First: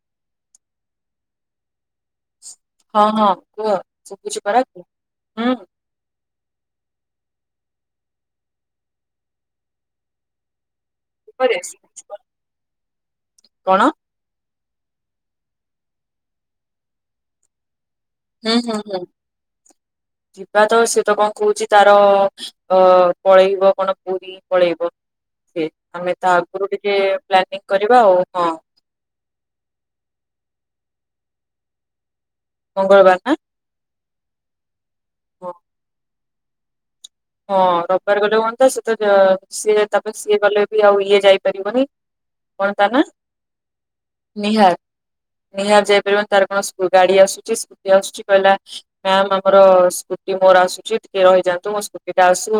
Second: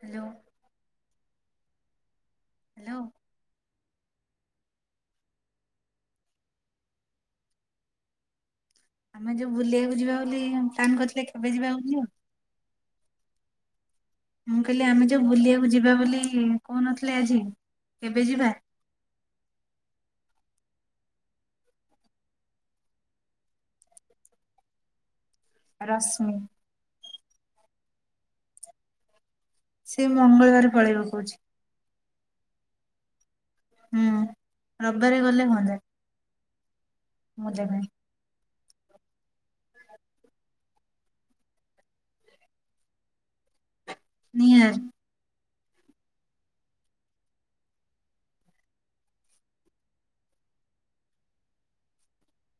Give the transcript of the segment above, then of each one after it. Hello. Hello ହଁ ହଁ କୁହ [unintelligible] ହୁଁ ଆମେ ଯୋଉ ବୁଲିବାକୁ ଯିବା ବୋଲି ପ୍ଲାନ କରିଥିଲେ, କେବେ କିପରି ଯିବା [unintelligible] ହଉନ ଶୁଭୁଛି ଆଉ ପରା। କଣ? ମୁଁ କହିଲି, ଆମେ ଯୋଉ ବୁଲିବାକୁ ଯିବା ବୋଲି କହୁନଥିଲେ ଆଜି କେବେ ଯିବା? ହୁଁ ହୁଁ ହୁଁ। ବା ତ ସିଏ ତ କଣ କହୁଛି, ତାର ଅ ପଳେଇବ କଣ ପୁରୀ ପଳେଇବ ଆମେ ତା ରଶ୍ମି ଆଗରୁ ଟିକେ ପ୍ଲାନିଂ କରିବା ଆଉ ହଁ। ସେ ମଙ୍ଗଳବାର ପଳେଇବା କହୁଛି। ମଙ୍ଗଳବାର ନା ହୁଁ ରବିବାରେ ଗଲେ ହଁ ହୁଅନ୍ତା। ହଁ ବୁଲିବା ପାଇଁ ରବିବାର ଗୋଟେ ହୁଅନ୍ତା ଶୁ ତ ତ ସିଏ ତାପରେ ସିଏ ଗଲେ ବି ଆଉ ଇଏ ଯାଇପାରିବନି କଣ ତା ନା? ନିହାର ନିଆଁ। ନିହାତି ଯାଇପାରିବ ତାର କଣ ସ୍କୁ ଗାଡି ଆସୁଛି ସ୍କୁଟି ଆସୁଛି କହିଲା ମ ଆମର ସ୍କୁଟି ମୋର ଆସୁଛି ଟିକେ ରହିଯାନ୍ତୁ ମୋ ଏଟା ଆସୁ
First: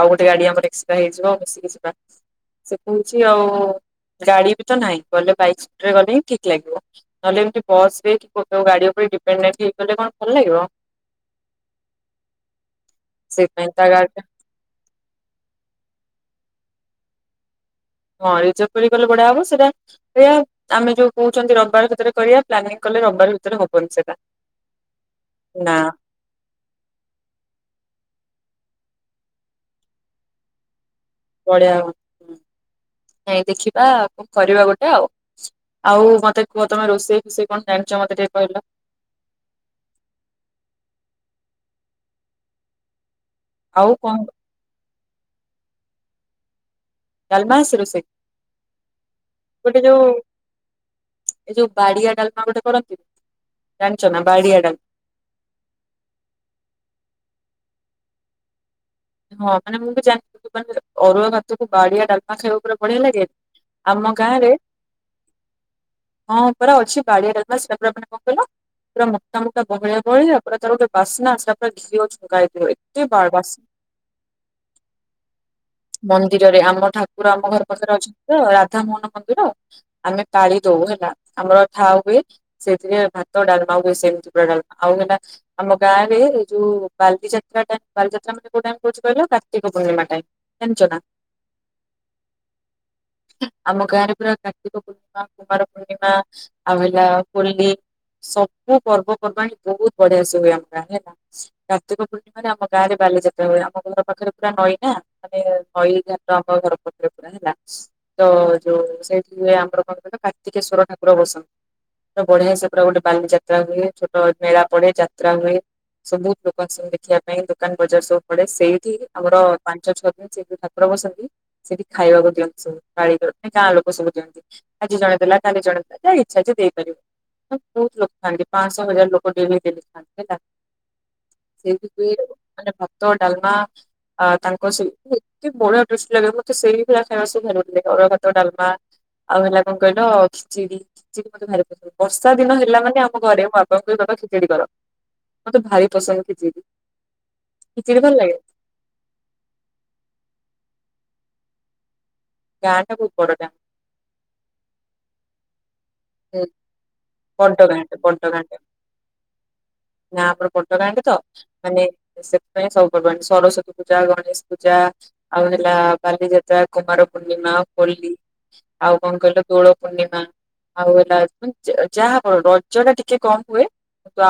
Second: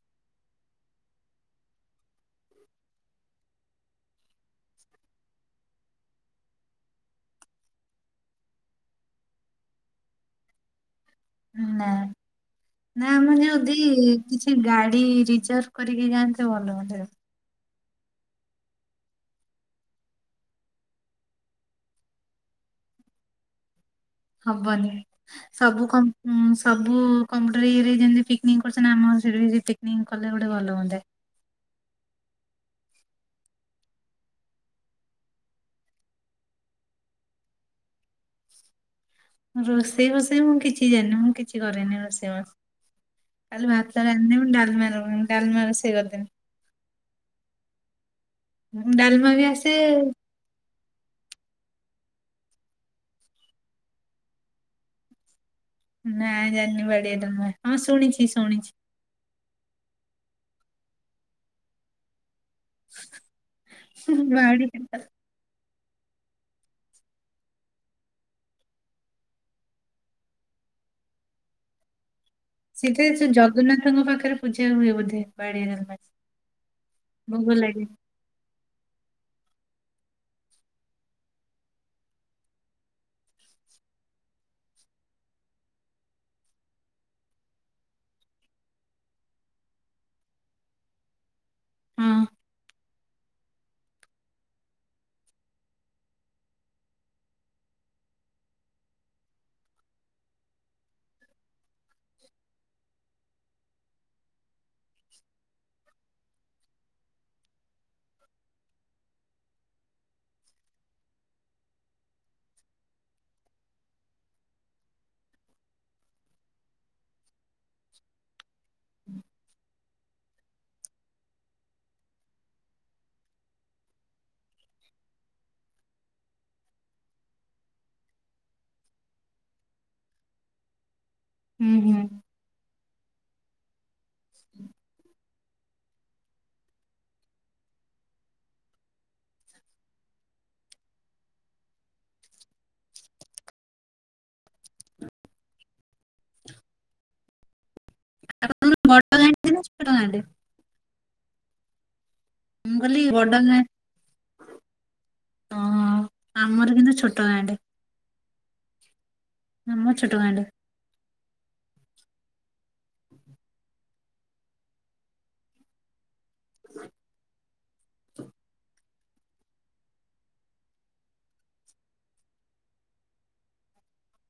ଆଉ ଗୋଟେ ଗାଡି ଆମର ଏକ୍ସଟ୍ରା ହେଇଯିବ ଆଉ ମିଶିକି ଯିବା। ସେ କହୁଛି ଆଉ ଗାଡି ବି ତ ନାହିଁ ଗଲେ ବାଇକ୍ପରେ ଗଲେ ହିଁ ଠିକ ଲାଗିବ ନହେଲେ ଏମିତି ବସ ରେ କେଉ ଗାଡି ଉପରେ ହେଇପାରିଲେ କଣ ଭଲ ଲାଗିବ? ନା ନା ଆମର ସେଇଥିପାଇଁ ଯଦି ତା ଗାଡି ଟା କିଛି ଗାଡି ରିଜର୍ଭ କରିକି ଯାଆନ୍ତେ ଭଲ ହୁଅନ୍ତା ହଁ ରିଜର୍ଭ କରି ଗଲେ ବଢିଆ ହବ ସେଇଟା ଏୟା ଆମେ ଯୋଉ କହୁଛନ୍ତି ରବିବାର ଭିତରେ କରିଆ ପ୍ଲାନିଂ କ କଲେ ରବିବାର ଭିତରେ ହବନି ସେ। ହବନି ସବୁ କମ୍ପ ସବୁ କମ୍ପୁଟର ଇଏରେ ଯେମିତି ପିକ୍ ନିକ୍ କରୁଛନ୍ତି ଆମ ସେଠି ଯେ ପିକନିକ୍ କଲେ ଗୋଟେ ଭଲ ହୁଅନ୍ତା। ପଲିଆ। ନାଇଁ ଦେଖିବାଉ କଣ କରିବା ଗୋଟେ ଆଉ ଆଉ ମତେ କୁହ ତମେ ରୋଷେଇ ଫୋଷେଇ କଣ ଜାଣିଛ ମତେ ଟ ସେ କହିଲ ରୋଷେଇ ଘଷେଇ ମୁଁ କିଛି ଜାଣିନି ମୁଁ କିଛି କରେନି ରୋଷେଇ ବସ କାଲି ଆଉ ଭାତ କଣ ରାନ୍ଧିଦେବି ମୁ ଡାଲି ମାର ଡାଲମା ରୋସେଇ କରିଦିନି ଡାଲମାସ ରୋଷେଇ ଡାଲମା ବି ଆସେ ଗୋଟେ ଯୋଉ ଏ ଯୋଉ ବାଡିଆ ଡାଲମା ଗୋଟେ କରନ୍ତି। ଟଣିଚ ନା ବାଡ଼ିଆଡ଼ା ନା ଜାଣିନି ବଢିଆ ଡାଲମା ହଁ ଶୁଣିଛି ଶୁଣିଛି। ହଁ ମାନେ ମୁଁ ବି ଜାଣିନଥିଲି ମାନେ ଅରୁଆ ଭାତକୁ ବାଡିଆ ଡାଲମା ଖାଇବାକୁ ପୁରା ବଢିଆ ଲାଗେ, ଆମ ଗାଁରେ ବାଡି ହଁ ପରା ଅଛି ବାଡିଆ ଡାଲମା ସେଗୁରା ମାନେ କଣ କହିଲା ପୁରା ମୋଟା ମୋଟା ବହଳିଆ ବହଳିଆ ପୁରା ତାକୁ ଯୋଉ ବାସ୍ନା ସେ ଗୁରା ପୁରା ଘିଅ ଛୁଙ୍କ ହେଇଥିବ। ସେଠି ଏତେ ବା ସେ ବାସ୍ ଜଗନ୍ନାଥଙ୍କ ପାଖରେ ପୂଜା ହୁଏ ବୋଧେ ବାଡିଆ ଡାଲମା ମନ୍ଦିରରେ ଆମର ଠାକୁର ଆମ ଭୋଗ ଘର ଲାଗେ ପାଖରେ ଅଛନ୍ତି ତ ରାଧା ମନ ମନ୍ଦିର। ଆମେ ପାଳି ଦଉ ହେଲା ଆମର ଥା ହୁଏ ସେଥିରେ ଭାତ ଡାଲମା ହୁଏ ସେମିତି ପୁରା ଡା ଆଉ ହେଲା ଆମ ଗାଁ ରେ ଯୋଉ ବାଲିଯାତ୍ରା ଟା ବାଲିଯାତ୍ରା ମାନେ କୋଉ ଟା ମୁଁ କହୁଛି କହିଲ କାର୍ତ୍ତିକ ପୂର୍ଣ୍ଣିମା ଟା ଜାଣିଚ ନା। ହଁ। [inaudible] ଆମ ଗାଁ ରେ ପୁରା କାର୍ତ୍ତିକ ପୂର୍ଣିମା, କୁମାର ପୂର୍ଣ୍ଣିମା, ଆଉ ହେଲା ହୋଲି ସବୁ ପର୍ବ ପର୍ବାଣି ବହୁତ ବଢିଆ ସେ ହୁଏ ଆମ ଗାଁ ହେଲା କାର୍ତ୍ତିକ ପୂର୍ଣ୍ଣିମାରେ ଆମ ଗାଁରେ ବାଲି ଯା ତ୍ରା ହୁଏ ଆମ ଘର ପାଖରେ ପୁରା ନଈ ନା ମାନେ ନଈ ଯା ଆମ ଘର ପାଖରେ ପୁରା ହେଲା ତ ଯୋଉ ସେଇଠି ଆମର କଣ କାର୍ତ୍ତିକେଶ୍ଵର ଠାକୁର ବସନ୍ତି ବଢିଆ ସେ ପୁରା ଗୋଟେ ବାଲିଯାତ୍ରା ହୁଏ ଛୋଟ ମେଳା ପଢେ ଯାତ୍ରା ହୁଏ। ସବୁ ଲୋକଙ୍କ ଆସନ୍ତି ଦେଖିବା ପାଇଁ ଦୋକାନ ବଜାର ସବୁ ପଡେ ସେଇଠି ଆମର ପା [unintelligible] ସେଠି ଠାକୁର ବସନ୍ତି ସେଠି ଖାଇବାକୁ ଦିଅନ୍ତି ସବୁ ପାଳି କରନ୍ତି ଗାଁ ଲୋକ ସବୁ ଦିଅନ୍ତି। ଆଜି ଜଣେ ଦେଲା କାଲି ଜଣେ ଦେଲା ତା ଇଚ୍ଛା ଯିଏ ଦେଇପାରିବ। ବହୁତ ଲୋକ ଥାଆନ୍ତି ପାଁଶହ, ହଜାର ଲୋକ ଡେଲି ଡେଲି ଖାଆନ୍ତି ହେଲା। ହୁଁ ହୁଁ ସେଇଥି ମାନେ ଭାତ ଡାଲମା ତାଙ୍କ ସେଠୀ ସେଠୀ ବଢିଆ ଟେଷ୍ଟ ଲାଗେ ମତେ ସେଇ ଭଳିଆ ଖାଇବା ସବୁ ଭଲ ଲାଗେ ଅରୁଆ ଭାତ, ଡାଲମା ଆଉ ହେଲା କଣ କହିଲ ଖିଚିଡି ଖିଚିଡି ମତେ ଭାରି ପସନ୍ଦ ବର୍ଷା ଦିନ ହେଲା ମାନେ ଆମ ଘରେ ମୋ ବାପାଙ୍କୁକହିବି ହଁ ଖେଚେଡ଼ି କର ମତେ ଭାରି ପସନ୍ଦ ଖେଚିଡ଼ି। ଆଉ ତମର ବଡ଼ ଗାଁ ଟେ ନା ଛୋଟ ଗାଁ ଟେ? ଗାଁ ମୁଁ ଟା କହିଲି ବହୁତ ବଡ ବଡ଼ ଗାଁ ହଁ ଆମର କିନ୍ତୁ ଛୋ ବଡ଼ ଗାଁ ଟେ ବଡ଼ ଗାଁ ଟେ ଆମ ଛୋଟ ନା ଗାଁଟେ ପୁରା ବଡ଼ ଗାଁ ଟେ ତ। ମାନେ ସେଥିପାଇଁ ସବୁ ପର୍ବ ପର୍ବାଣୀ ସରସ୍ଵତୀ ପୂଜା ଗଣେଶ ପୂଜା ଆଉ ହେଲା ବାଲି ଯାତ୍ରା କୁମାର ପୂର୍ଣିମା ହୋଲି ଆଉ କଣ କହିଲ ଦୋଳ ପୂର୍ଣ୍ଣିମା ଆଉ ହେଲା [unintelligible] ଯାହା [unintelligible] ରଜଟା ଟିକେ କମ ହୁଏ।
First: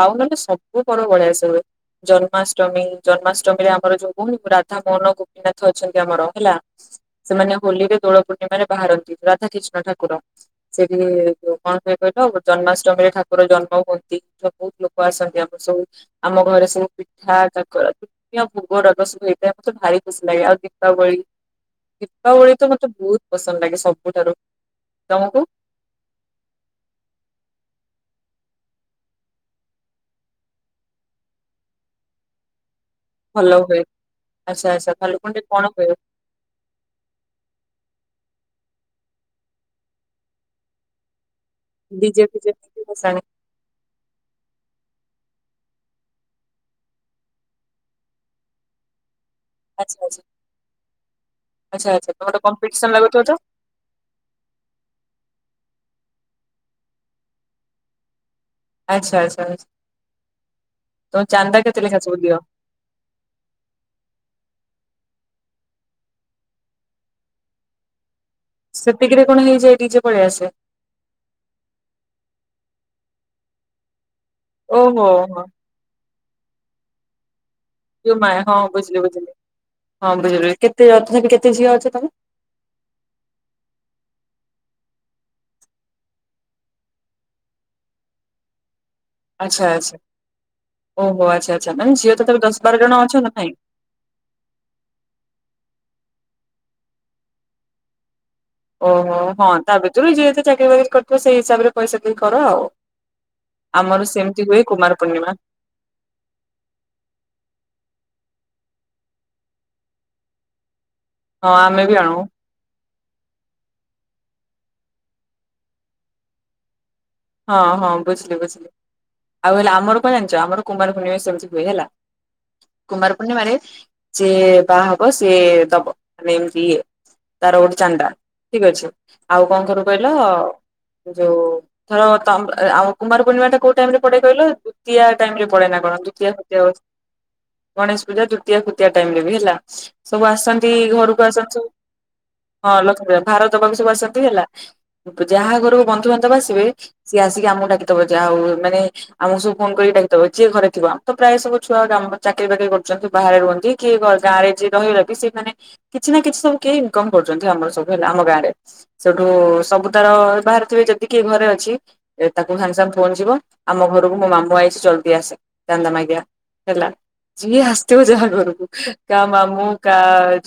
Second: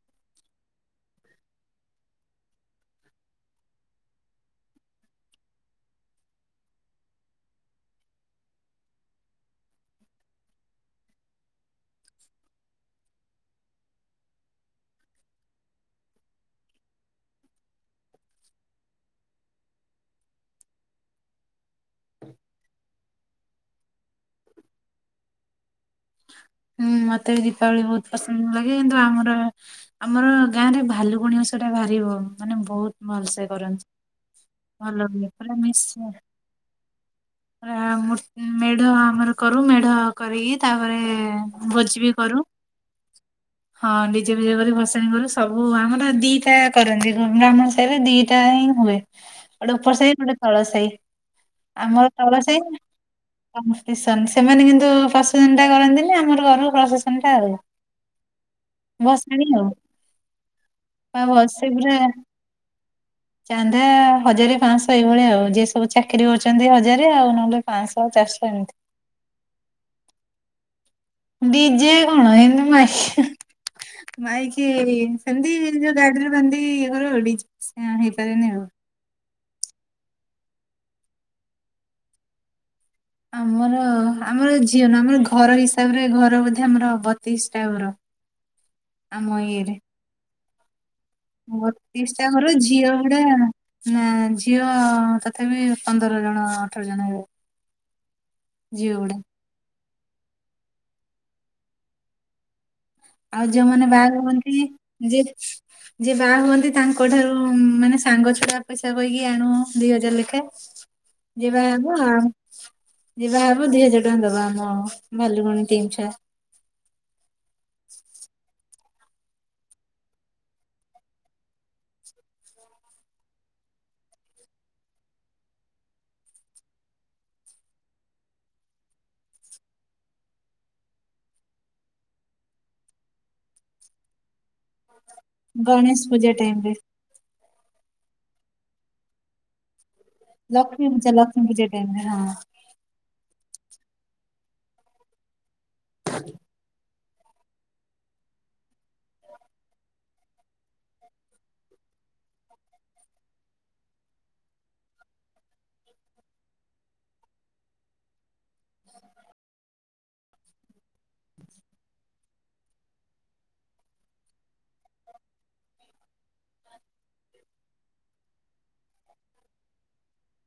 ଆଉ ନହେଲେ ସବୁ ପର୍ବ ବଢ଼ିଆଶେ ହୁଏ। ଜନ୍ମାଷ୍ଟମୀ ଜନ୍ମାଷ୍ଟମୀରେ ଆମର ଯୋଉ [unintelligible] ମନ ଗୋପୀନାଥ ଅଛନ୍ତି ଆମର ହେଲା ସେମାନେ ହୋଲିରେ ଦୋଳ ପୂର୍ଣ୍ଣିମାରେ ବାହାରନ୍ତି ରାଧା କ୍ରିଷ୍ଣ କୃଷ୍ଣ ଠାକୁର ସେଠି କଣ ହୁଏ କହିଲ ଗୋ ଜନ୍ମାଷ୍ଟମୀରେ ଠାକୁର ଜନ୍ମ ହୁଅନ୍ତି, ତ ବହୁତ ଲୋକ ଆସନ୍ତି ଆମର ସବୁ ଆମ ଘରେ ସବୁ ପିଠା [unintelligible] ଭୋଗ ରୋଗ ସବୁ ହେଇଥାଏ ମତେ ଭାରି ଖୁସି ଲାଗେ ଆଉ ଦୀପାବଳି। ଦୀପାବଳି ତ ମତେ ବହୁତ ପସନ୍ଦ ଲାଗେ ସବୁଠାରୁ ତମକୁ? ହୁଁ ମତେ ବି ଦୀପାବଳି ବହୁତ ପସନ୍ଦ ଲାଗେ, କିନ୍ତୁ ଆମର ଆମର ଗାଁରେ ଭାଲୁକୁଣୀ ଓଷାଟା ବାହାରିବ ମାନେ ବହୁତ ଭଲସେ ଭଲ ହୁଏ କରନ୍ତି, ଆଚ୍ଛା ଆଚ୍ଛା ଭଲ ଭାଲୁକୁଣି [unintelligible] କଣ ହୁଏ ମିଶ ମେଢ ଆମର କରୁ, ମେଢ କରିକି ତାପରେ ଭୋଜି ବି ଡିଜେ କରୁ, ଫିଜେ ନେଇକି ଭସାଣି ହଁ ଡିଜେ ପିଯେ ବଜେଇ ଭସାଣି କରୁ। ସବୁ ଆମର ଦିଟା କରନ୍ତି, ଗ୍ରାମ ସାରେ ଦିଟା ହିଁ ହୁଏ। ଗୋଟେ ଉପର ଆଚ୍ଛା ସାହି ଆଚ୍ଛା। ଗୋଟେ ତଳ ସାହି, ଆଚ୍ଛା ଆମର ଆଚ୍ଛା [unintelligible] ତମର କମ୍ପିଟିସନ ଲାଗୁଥିବ ତ ସେମାନେ କିନ୍ତୁ ପ୍ରଶସନ ସେ କରନ୍ତିନି ଆମର କରୁ ପ୍ରଶାସନଟା ଆଉ। ଆଚ୍ଛା ଆଚ୍ଛା ଭସାଣି ଆଉ ବା ତମ ଚାନ୍ଦା ଭସେଇ କେତେ ପୁରା ଲେଖା ସବୁ ଦିଅ? ଚାନ୍ଦା ହଜାରେ ପାଞ୍ଚଶହ ଏଇଭଳିଆ ଆଉ। ଯିଏ ସବୁ ଚାକିରି କରୁଛନ୍ତି ହଜାରେ ଆଉ ନହେଲେ ପାଞ୍ଚଶହ ଚାରିଶହ ଏମିତି ସେତିକିରେ କଣ ହେଇଯାଏ ନିଜେ ପଳେଇ ଆସେ? ଡିଜେ କଣ ଏମତି [unintelligible] ମାଇକି ଓହୋ ହୋ ସେମିତି ଯୋଉ ଗାଡିରେ ବାନ୍ଧି ଇଏ ଘରେ ଡି ଜେ ଯୁ ମା ହଁ ବୁଝିଲ ବୁଝିଲି। ହଁ [unintelligible] କେତେ [unintelligible] କେତେ ଝିଅ ଅଛ ତମେ? ଆମର ଆମର ଝିଅନ ଆମର ଘର ହିସାବରେ ଘର ବୋଧେ ଆମର ବତିଶ ଟା ଘର। ଆମ ଆଚ୍ଛା ଇଏରେ ଆଚ୍ଛା। ଓହୋ ଆଚ୍ଛା ଆଚ୍ଛା ମାନେ ବତିଶ ଝିଅ ଟା ତଥାପି ଘର ଦଶ ବାର ଝିଅ ଜଣ ଅଛ ଗୁଡା ନା ନାଇଁ? ନା ଝିଅ ତଥାପି ପ ପନ୍ଦର ଜଣ ଅଠର ଜଣ ହେବେ। ଝିଅ ଓହୋ ଗୁଡା। ହଁ ତା ଭିତରୁ ଯିଏ ଯେତେ ଚାକିରି ବାକିରି କରିଥିବ ସେଇ ହିସାବରେ ପଇସା ଦେଇକି କର ଆଉ। ଆଉ ଯୋଉମାନେ ଆମର ବାହା ସେମିତି ହୁଅନ୍ତି ହୁଏ କୁମାର ଯେ ପୂର୍ଣ୍ଣିମା ଯିଏ ବାହା ହୁଅନ୍ତି ତାଙ୍କ ଠାରୁ ମାନେ ସାଙ୍ଗ ଛ [unintelligible] ପଇସା କହିକି ଆଣୁ ଦି ହଜାର ଲାଖେ। ହଁ ଯିବା ଆମେ ବି ହବ ଆଣୁ ଆଉ ଯିବା ହବ ଦି ହଜାର ଟଙ୍କା ଦବା ହଁ ଭଲୁକୁଣି ଟିମ ଛୁଆ। ହଁ ହଁ ବୁଝିଲି ବୁଝିଲି। ଆଉ ହେଲେ ଆମର କଣ ଜାଣିଛ ଆମର କୁମାର ପୁର୍ଣିମା ସେମିତି ହୁଏ ହେଲା। କୁମାର ପୂର୍ଣ୍ଣିମାରେ ସେ ବାହା ହବ ସିଏ ଦବ ମାନେ ଏମିତି ଇଏ ତାର ଗୋଟେ ଚାଣ୍ଡା ଠିକ ଅଛି ଆଉ କଣ କରର କହିଲ ଯୋଉ ଧର ତମ ଆଉ କୁମାର ପୂର୍ଣିମା ଟା କୋଉ ଟାଇମ ରେ ପଡେ କହିଲ? ଦ୍ୱତୀୟା ଟାଇମରେ ପଡେ ନା କଣ ଗଣେଶ ପୂଜା ଟାଇମ୍ ଦ୍ୱୀତୀୟା ରେ [unintelligible] ଗଣେଶ ପୂଜା ଦୃତୀୟ ଫ୍ରୁତୀଆ ଟାଇମ ରେ ବି ହେଲା ସବୁ ଆସନ୍ତି ଲକ୍ଷ୍ମୀ ପୂଜା ଘରକୁ ଲକ୍ଷ୍ମୀ ଆସନ୍ତି ପୂଜା ସବୁ ଟାଇମ୍ ରେ ହଁ। ହଁ ଲକ୍ଷ୍ମୀ ପୂଜା। ଭାରତ ବାକୁସ ବସନ୍ତି ହେଲା ଯାହା ଘରକୁ ବନ୍ଧୁବାନ୍ଧବ ଆସିବେ ସିଏ ଆସିକି ଆମକୁ ଡାକିଦବ ଯାହା ହଉ ମାନେ ଆମକୁ ସବୁ ଫୋନ କରିକି ଡାକିଦବ ଯିଏ ଘରେ ଥିବ ଆମ ତ ପ୍ରାୟ ସବୁ ଛୁଆ ଚାକିରୀ ବାକିରି କରୁଛନ୍ତି ବାହାରେ ରୁହନ୍ତି କିଏ ଗାଁରେ ଯିଏ ରହିଲ ବି ସେମାନେ କିଛି ନା କିଛି ସବୁ କେହି ଇନକମ୍ କରୁଛନ୍ତି ଆମର ସବୁ ହେଲା ଆମ ଗାଁରେ ସେଠୁ ସବୁ ତାର ବାହାରେ ଥିବେ ଯେତିକି ଘରେ ତାକୁ ସାଙ୍ଗେ ସାଙ୍ଗ ଫୋନ ଯିବ ଆମ ଘରକୁ ମୋ ମାମୁଁ ଆଇଛି ଜଲଦି ଆସେ ଚାନ୍ଦା ମାଗିଆ। ହେଲା ଯିଏ ଆସିଥିବ ଯାହା ଘରକୁ କା ମାମୁଁ କା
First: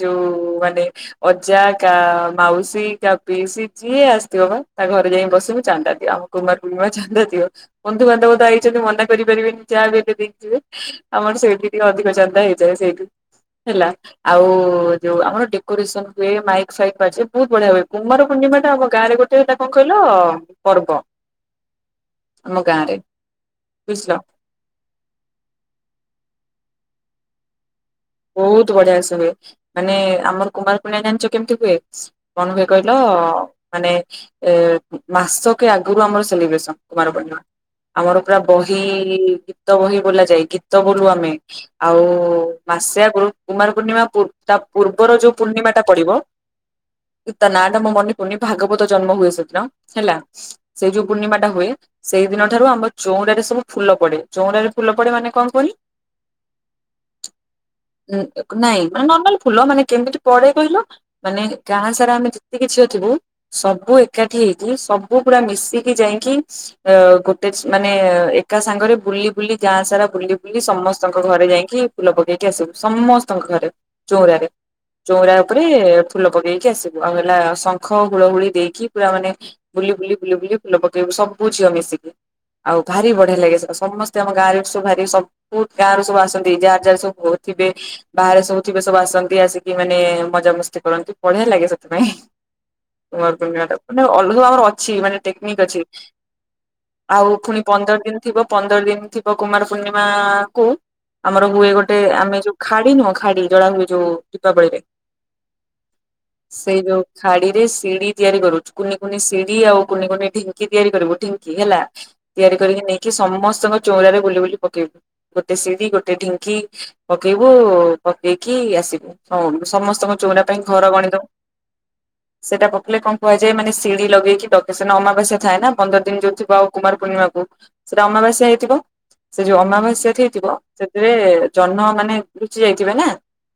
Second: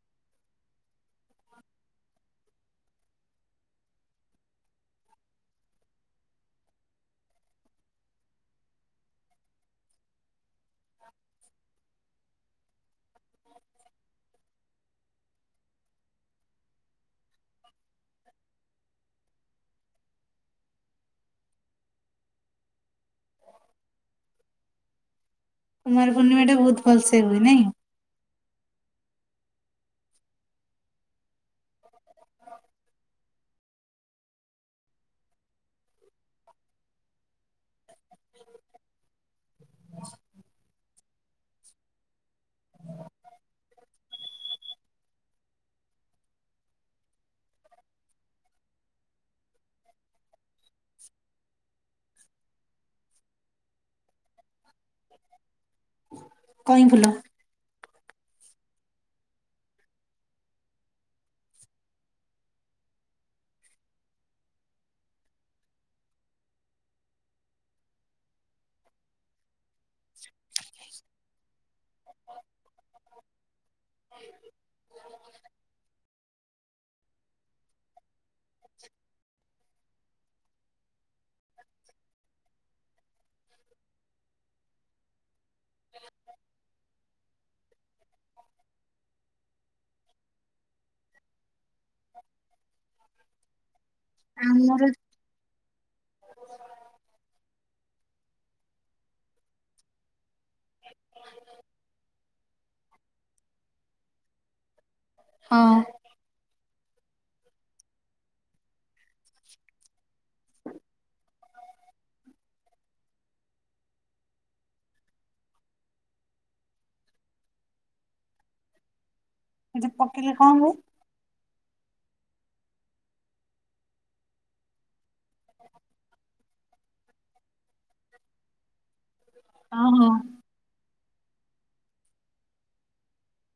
ଯୋଉ ମାନେ ଅଜା କା ମାଉସୀ କା ପିଇସି ଯିଏ ଆସିଥିବ ବା ତାଙ୍କ ଘରେ ଯାଇକି ବସିବୁ ଚାନ୍ଦା ଆମ କୁମାରୂଣ୍ଣିମା ଚାନ୍ଦା ଦିଅ। ବନ୍ଧୁବାନ୍ଧବ ତ ଆଇଛନ୍ତି ମନାକରିପାରିବେନି ଯାହାବି ହେଲେ ଦେଇକିଯିବେ। ଆମର ସେଇଠି ଟିକେ ଅଧିକ ଚାନ୍ଦା ହେଇଯାଏ ସେଇଠୁ ହେଲା ଆଉ ଯୋଉ ଆମର ଡେକୋରେସନ ହୁଏ ମାଇକ୍ ଫାଇକ୍ ବାଯେ ବହୁତ ବଢିଆ ହୁଏ କୁମ୍ଭାର ପୁ [unintelligible] ମା ଟା ଆମ ଗାଁ ରେ ଗୋଟେ ହେଟ୍ଟା କଣ କହିଲ? ପର୍ବ ଆମ ଗାଁରେ ବୁଝିଲ କୁମାର ପୂର୍ଣ୍ଣିମା ଟା ବହୁତ ଭଲସ ହୁଏ। ନାଇଁ ବହୁତ ବଢିଆ ସେ ହୁଏ ମାନେ ଆମର କୁମାର ପୂର୍ଣ୍ଣିମା ଜାଣିଛ କେମିତି ହୁଏ କଣ ହୁଏ କହିଲ? ତ ମାନେ ଏ ମାସକେ ଆଗରୁ ଆମର ସେଲିବ୍ରେସନ କୁମାର ପର୍ଣ୍ଣିମା। ଆମର ପୁରା ବହି ଗୀତ ବହି ବୋଲା ଯାଏ ଗୀତ ବୋଲୁ ଆମେ ଆଉ ମାସେ ଆଗରୁ କୁମାର ପୂର୍ଣ୍ଣିମା ପୂର୍ବର ଯୋଉ ପୂର୍ଣ୍ଣିମା ଟା ପଡିବ? ତା ନା ଟା ମୋର ମନେ ପଡୁନି ଭାଗବତ ଜନ୍ମ ହୁଏ ସେଦିନ ହେଲା ସେଇ ଯୋଉ ପୂର୍ଣ୍ଣିମା ଟା ହୁଏ। ସେଇ ଦିନ ଠାରୁ ଆମ ଚଉରାରେ ସବୁ ଫୁଲ ପଡେ ଚଉରାରେ ଫୁଲ ପଡେ ମାନେ କଣ କହନି? କଣ ଫୁଲ? ନାଇଁ ମାନେ ନର୍ମାଲ ଫୁଲ ମାନେ କେମିତି ପଡେଇ କହିଲ ମାନେ ଗାଁ ସାରା ଆମେ ଯେତିକି ଥିବୁ ସବୁ ଏକାଠି ହେଇକି ସବୁ ଗୁଡା ମିଶିକି ଯାଇକି ଗୋଟେ ମାନେ ଏକା ସାଙ୍ଗରେ ବୁଲି ବୁଲି ଗାଁ ସାରା ବୁଲି ବୁଲି ସମସ୍ତଙ୍କ ଘରେ ଯାଇକି ଫୁଲ ପକେଇ ସମସ୍ତଙ୍କ ଘରେ ଚଉରାରେ ଚଉରା ଉପରେ ଫୁଲ ପକେଇକି ଆସିବୁ ଆଉ ହେଲା ଶଙ୍ଖ ହୁଳ ଲହୁଳି ଦେଇକି ପୁରା ମାନେ ବୁଲି ବୁଲି ବୁଲି ବୁଲି ଫୁଲ ପକେଇବୁ ସବୁ ଝିଅ ମିଶିକି। ଆଉ ଭାରି ବଢିଆ ଲାଗେ ସମସ୍ତେ ଆମ ଗାଁରେ ଆସୁ ଭାରି ସବୁତ ଗାଁ ର ସବୁ ଆସନ୍ତି ଯାହାର ଯା ସବୁ ହଉ ଥିବେ ବାହାରେ ସବୁ ଥିବେ ସବୁ ଆସନ୍ତି ଆସିକି ମାନେ ମଜାମସ୍ତି କରନ୍ତି ବଢିଆ ଲାଗେ ସେଥିପାଇଁ କୁଆଁର ପୂର୍ଣ୍ଣିମା ମାନେ ଅଲଗା ଆବର ଆମର ଅଛି ମାନେେକ୍ନିକ ଅଛି ଆଉ ପୁଣି ପନ୍ଦର ଦିନ ଥିବ ପନ୍ଦର ଦିନ ଥିବ କୁମାର ପୂର୍ଣ୍ଣିମା କୁ ଆମର ହୁଏ ଗୋଟେ ଗୋଟେ ଆମେ ଯୋଉ ଖାଡି ନୁହଁ ଖାଡି ଜଳା ହୁଏ ଯୋଉ ଦୀପାବଳିରେ ହଁ। ସେଇ ଯୋଉ ଖାଡି ରେ ସିଡି ତିଆରି କରୁଛି କୁନି କୁନି ସିଡି ଆଉ କୁନି କୁନି ଢିଙ୍କି ତିଆରି କରିବୁ ଢିଙ୍କି ହେଲା ତିଆରି କରିକି ନେଇକି ସମସ୍ତଙ୍କ ଚଉଡ଼ାରେ ବୁଲି ବୁଲି ପକେଇବୁ ଗୋଟେ ସିଡି ଗୋଟେ ଢିଙ୍କି। ପକେଇବୁ ପକେଇକି ଆସିବୁ ହଉ ସେଟା ସମସ୍ତଙ୍କ ପକେଇଲେ ଚଉରା କଣ ପାଇଁ ହୁଏ? ଘର ଗଣିଦବୁ। [inaudible] ସେଟା ପକେଇଲେ କଣ କୁହାଯାଏ ମାନେ ସିଢି ଲଗେଇକି ସେଦିନ ଅମାବାସ୍ୟା ଥାଏ ନା ପନ୍ଦର ଦିନ ଯୋଉ ଥିବ ଆ କୁମାର ପୂର୍ଣିମା ସେଟା ଅମାବାସ୍ୟା ହେଇଥିବ ସେ ଯୋଉ ହଁ ଅମାବାସ୍ୟା ହଁ। ହେଇଥିବ ସେଥିରେ ଜହ୍ନ ମାନେ ଲୁଚି ଯାଇଥିବେ ନା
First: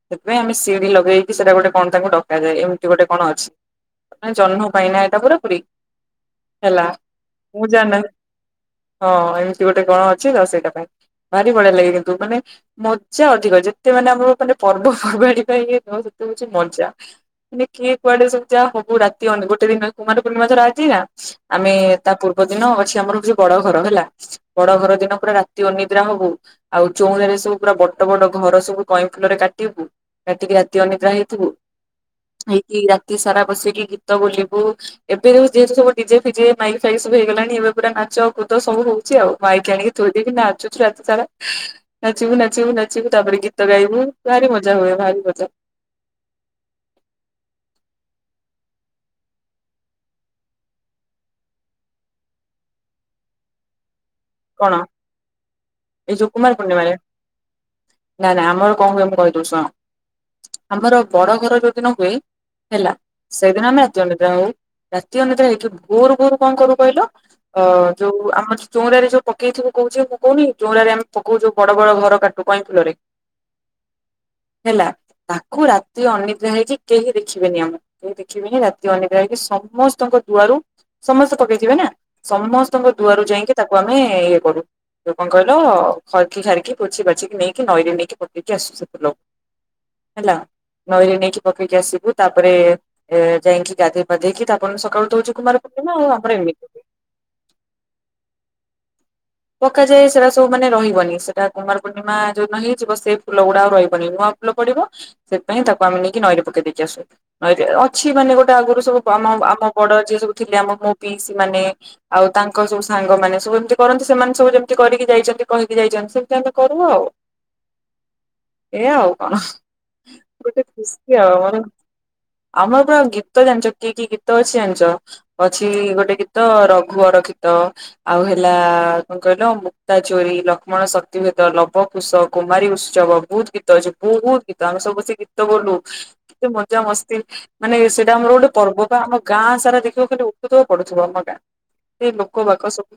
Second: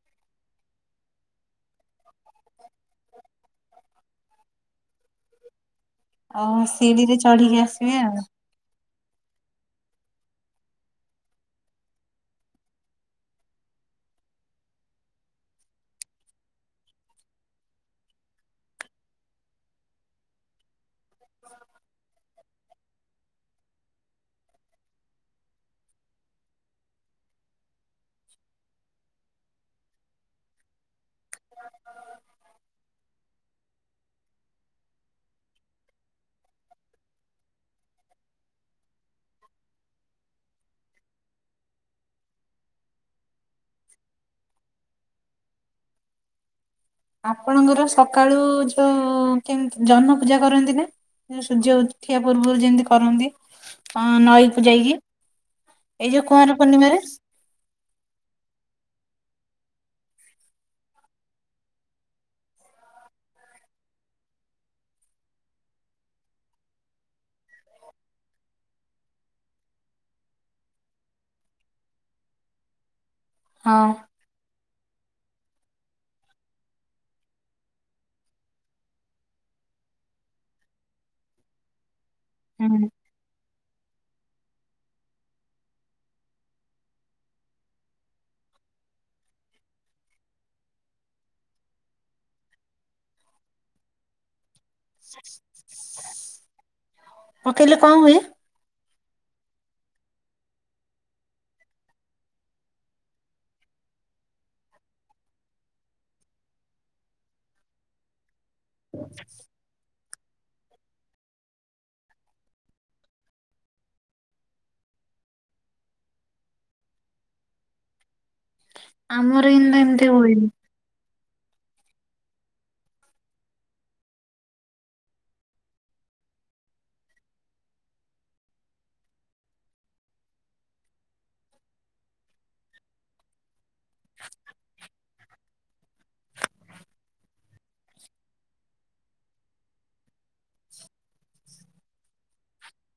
ସେଥିପାଇଁ ଆମେ ସିଡି ଲଗେଇକି ସେଇଟା ଗୋଟେ କଣ ତାଙ୍କୁ ଡକାଯାଏ ଏମିତି ଗୋଟେ କଣ ଅଛି ଜହ୍ନ ପାଇଁନା ଏଟ ପୁରାପୁରୀ ଆଉ ଶିଢିରେ ଚଢିକି ଆସିବେ ଆଉ ହଁ ଏମିତି ଗୋଟେ କଣ ଅଛି ଆ ସେଇଟା ପାଇଁ ଭାରି ବଢିଆ ଲାଗେ କିନ୍ତୁ ମାନେ ମଜା ଅଧିକ ଯେତେ ମାନେ ଆମର ମାନେ ପର୍ବପର୍ବାଣିୀ ପାଇଁ ଥିବ ସେତେ ହଉଛି ମଜା କିଏ କୁଆଡେ ସବୁ ହବୁ ରାତି ଗୋଟେ ଦିନ କୁମାର ପୂର୍ଣ୍ଣିମା ଧର ଆଜି ନା ଆମେ ତା ପୂର୍ବ ଦିନ ଅଛି ଆମର ହଉଛି ବଡ ଘର ହେଲା ବଡ ଘର ଦିନ ପୁରା ରାତି ଅନିଦ୍ରା ହବୁ ଆଉ ଚଉରାରେ ସବୁ ପୁରା ବଡ ବଡ ଘର ସବୁ କଇଁ ଫୁଲରେ କାଟିବୁ କାଟିକି ରାତି ଅନିଦ୍ରା ହେଇଥିବୁ। ହେଇକି ରାତି ସାରା ବସିକି ଗୀତ ବୋଲିବୁ ଏବେ ଯେ ସବୁ ଡିଜେ ଫିଜେ ମାଇକି ଫାଇକି ୁ ହେଇଗଲାଣି ଏବେ ପୁରା ନାଚ କୁଦ ସବୁ ହଉଛି ଆଉ ମାଇକି ଆଣିକି ଥୋଇଦେଇକି ନାଚୁଛୁ ରାତି ସାରା। ନାଚିବୁ ନାଚିବୁ ନାଚିବୁ ତାପରେ ଗୀତ ଗାଇବୁ ଭାରି ମଜା ହୁଏ ଭାରି ମଜା ଆପଣଙ୍କର ସକାଳୁ ଯଉ କେ ଜହ୍ନ ପୂଜା କରନ୍ତି ନା। ସୂର୍ଯ୍ୟ ଉଠିବା ପୂର୍ବରୁ ଯେମିତି କରନ୍ତି। ହଁ ନଈ କ କଣ? ଯାଇକି ଏଇ ଯୋଉ କୁଆଁର ପୂର୍ଣ୍ଣିମାରେ। ନାଇଁ ନାଇଁ ଆମର କଣ ହୁଏ ମୁ କହିଦଉ ଶୁଣ ଆମର ବଡ ଘର ଯଦି ନ ହୁଏ ହେଲା ସେଇଦିନ ଆମେ ରାତି ଅନିଦ୍ରା ହଉ। ରାତି ଅନିଦ୍ରା ହେଇକି ଭୋରୁ ଭୋରୁ କଣ କରୁ କହିଲ ଅଁ ଜଉ ଆମ ଚଉରା ରେ ଜଉ ପକେଇଥିବୁ କହୁଛି ମୁଁ କହୁନି ଚଉରାରେ ଆମେ ପକଉଛୁ ବଡ ବଡ ଘର କାଟୁ କଇଁ ଫୁଲରେ ହଁ, ହେଲା ତାକୁ ରାତି ଅନିଦ୍ରା ହେଇକି କେହି ଦେଖିବେନି ଆମ କେହି ଦେଖିବେନି ରାତି ଅନିଦ୍ରା ହେଇକି ସବୁ ସମସ୍ତଙ୍କ ଦୁଆରୁ ସମସ୍ତେ ପକେଇଥିବେ ନା ହୁଁ ସମସ୍ତଙ୍କ ଦୁଆରୁ ଯାଇକି ତାକୁ ଆମେ ଇଏ କରୁ। ଲ କଣ କହିଲ ଖରକି ଖାରିକି ପୋଛି ପାଛିକି ନେଇକି ନଈରେ ନେଇକି ପକେଇକି ଆସୁ ସେଦିନ। ହେଲା ନଈରେ ନେଇକି ପକେଇକି ଆସିବୁ ତାପରେ ଏ ଯାଇକି ଗାଧେଇ ପାଧେଇକି ତାପ ତାପରେ ସକାଳୁତ ହେଉଛି କୁମାର ପୁର୍ଣିମା ଆଉ ଆମର ଏମିତି। ପକେଇଲେ କଣ ହୁଏ? ପକାଯାଏ ସେଟା ସବୁମାନେ ରହିବନି ସେଟାୁମାର ପୂର୍ଣ୍ଣିମା ଯୋଉ ନ ହେଇଯିବ ସେ ଫୁଲ ଗୁଡା ଆଉ ରହିବନି ନୂଆ ଲ ପଡିବ ସେଥିପାଇଁ ତାକୁ ଆମେ ନେଇକି ନଈରେ ପକେଇ ଦେଇକି ଆସୁ ନଈରେ ଅଛି ମାନେ ଗୋଟେ ତ ଆଗରୁ ସବୁ ଆମ ଆମ ବଡ ଯିଏ ସବୁ ଥିଲେ ଆମ ମୋ ପିଇସି ମାନେ ଆଉ ତାଙ୍କ ସବୁ ସାଙ୍ଗମାନୋନେ ସବୁ ଏମତି କରନ୍ତି ସେମାନେ ସବୁ ଯେମତି କରିକି ଯାଇଛନ୍ତି କହିକି ଯାଇଛନ୍ତି ସେମତି ଆମେ କରୁ ଆଉ ଏଇ ଆଉ କଣ ଆମର କିନ୍ତୁ ଏମିତି ହୁଏନି ଗୋଟେ ଖୁସି ଆଉ ମେ ଆମର ପୁରା ଗୀତ ଜାଣିଛ କିଏ କି ଗୀତ ଅଛି ଜାଣିଛ ଅଛି ଗୋଟେ ଗୀତ ରଘୁଅର ଗିତ ଆଉ ହେଲା କ କହିଲ ମୁକ୍ତା ଚୋରୀ ଲକ୍ଷ୍ମଣ ଶକ୍ତିଭେଦ ଲବ କୁଶ କୁମାରୀ ଉତ୍ସବ ବହୁତ ଗୀତଅଛି ବହୁତ ଗୀତ ଆମେ ସବୁ ସେ ଗୀତ ବୋଲୁ କେତେ ମଜା ମସ୍ତି ମାନେ ସେଇଟା ଆମର ଗୋଟେ ପର୍ବପା ଆମ ଗାଁ ସାରା ଦେଖିବା ଖାଲି ଉଠୁଦବ ପଡୁଥିବ ଆମ ଗାଁ ସେ ଲୋକ ବାକ ସବୁ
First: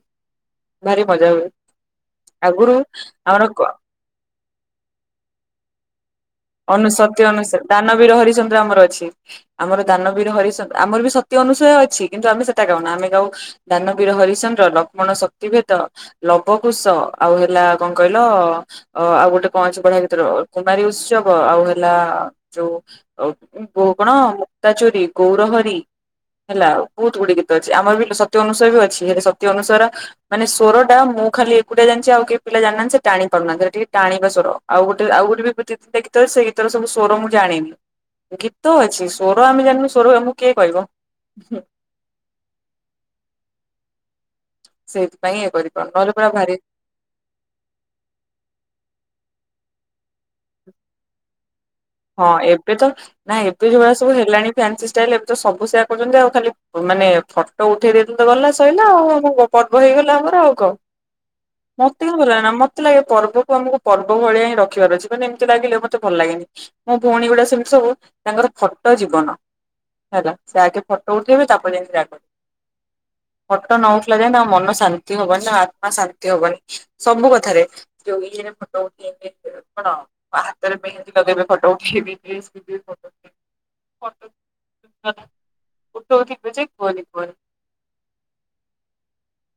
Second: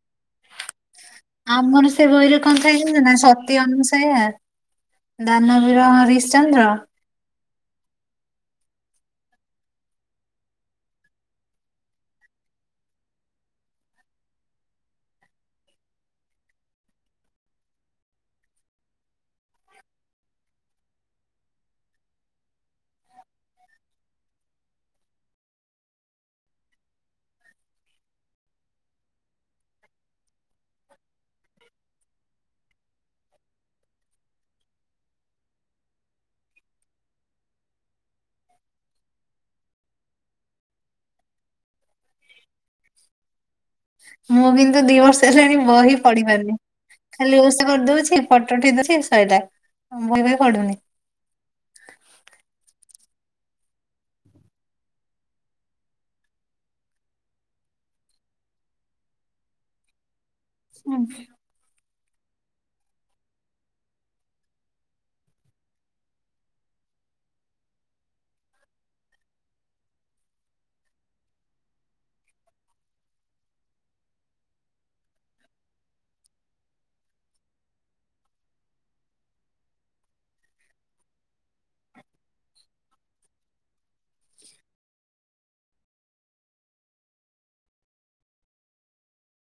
ଭାରି ମଜା ହୁଏ ଆମର ସେ ବହିରେ କଣ ଆଗରୁ ଥାଇଛନ୍ତି ନା ଆମର ସତ୍ୟ ଅନୁସାୟ ଦାନ ବିର ହରିଶ ଅନୁସତ ଅନୁସ ଦାନବୀର ହରିଚନ୍ଦ୍ର ଆମର ଅଛି ଆମର ଦାନବୀର ହରିଚନ୍ଦ୍ର ଆମର ବି ସତ୍ୟ ଅନୁସାୟ ଅଛି କିନ୍ତୁ ଆମେ ସେଟା କଣ ଆମେ ଯ ଦାନବୀର ହରିଚନ୍ଦ୍ର ଲକ୍ଷ୍ମଣ ଶକ୍ତିଭେଦ ଲବକୁୁଶ ଆଉ ହେଲା କଣ କହିଲ ଆଉ ଗୋଟେ କଣ ଅଛି ବଢିଆ ଭତରେ କୁମାରୀ ଉତ୍ସବ ଆଉ ହେଲା ଯୋଉୋ କଣ ମୁକ୍ତାଚୋରିୀ ଗୌରହରି ହେଲାଉ ବହୁତ ଗୁଡିଏ ଗୀତ ଅଛି ଆମର ବି ସତୀ ଅନୁସାୟା ବି ଅଛି ହେଲେ ସତୀ ଅନୁସାୟାର ମାନେ ସ୍ବରଟା ମୁଁ ଖାଲି ଏକୁଟଆ ଜାଣିଛି ଆଉ କେହି ପିଲାନାହାନ୍ତି ସେ ଟାଣି ପାରୁନାହାନ୍ତି ଟିକେ ଟାଣିବ ସର ଆଉ ଗୋଟେ ଆ ଗୋେ ବିତି ତ ସେ ଗୀତର ସବୁ ସ୍ୱର ମୁଁ ଜାଣିନି। ଗୀତ ଅଛି ସ୍ୱର ଆମେ ଜାଣିନୁ ସ୍ୱର ଆମକୁ କିଏ କହିବ [inaudible] ମୁଁ କିନ୍ତୁ ଦି ବର୍ଷ ସେଇଥିପାଇଁ ଇଏ ହେଲାଣି କରିପାରୁନୁ ବହି ନହେଲେ ପଢି ପୁରା ଭାରି ପାରିନି ଖାଲି ଓଷା କରିଦଉଛି ଫଟୋ ଉଠେଇ ଦଉଛି ସଇଲା ବହି ବି ପଢୁନି। ହଁ ଏବେ ତ ନା ଏବେ ଯୋଉଭଳିଆ ସବୁ ହେଲାଣି ଫ୍ୟାନ୍ସି ଷ୍ଟାଇଲ ଏବେ ତ ସବୁ ସେୟଆ କରୁଛନ୍ତି ଆଉ ଖାଲି ମାନେ ଫଟୋ ଉଠେଇ ଦେଇ ଗଲା ସଇିଲା ଆଉ ଆମ ପର୍ବ ହେଇଗଲା ଆମର ଆଉ। ଆଞ [inaudible] ତେ ଭଲ ଲାଗେ ନା ମତେ ଲାଗେ ପର୍ବକୁ ଆମକୁ ପର୍ବ ଭଳିଆ ହିଁ ରଖିବାର ଅଛି ମାନେ ଏମିତି ଲାଗିଲେ ମତେ ଭଲ ଲାଗେନି। ମୋ ଭଉଣୀ ଗୁଡା ସେମିତି ସବୁ ତାଙ୍କର ଫଟ ଜୀବନ। ହେଲା ସେ ଆଗେ ଫଟୋ ଉଠେଇବେ ତାପରେ ଯାହା ଫଟ ନଉଥିଲା ଯାଏ ତା ମନ ଶାନ୍ତି ହବନି ନା ଆତ୍ମା ଶାନ୍ତି ହବନି ସବୁ କଥାରେ ଯୋଉ କଣ ହାତରେ ମେହେନ୍ଦି ଲଗେଇବେ। ଫଟୋ ଉଠେଇକି [inaudible] [unintelligible] ଥିବେ ଯେ କୁହନି କୁହନି। [inaudible]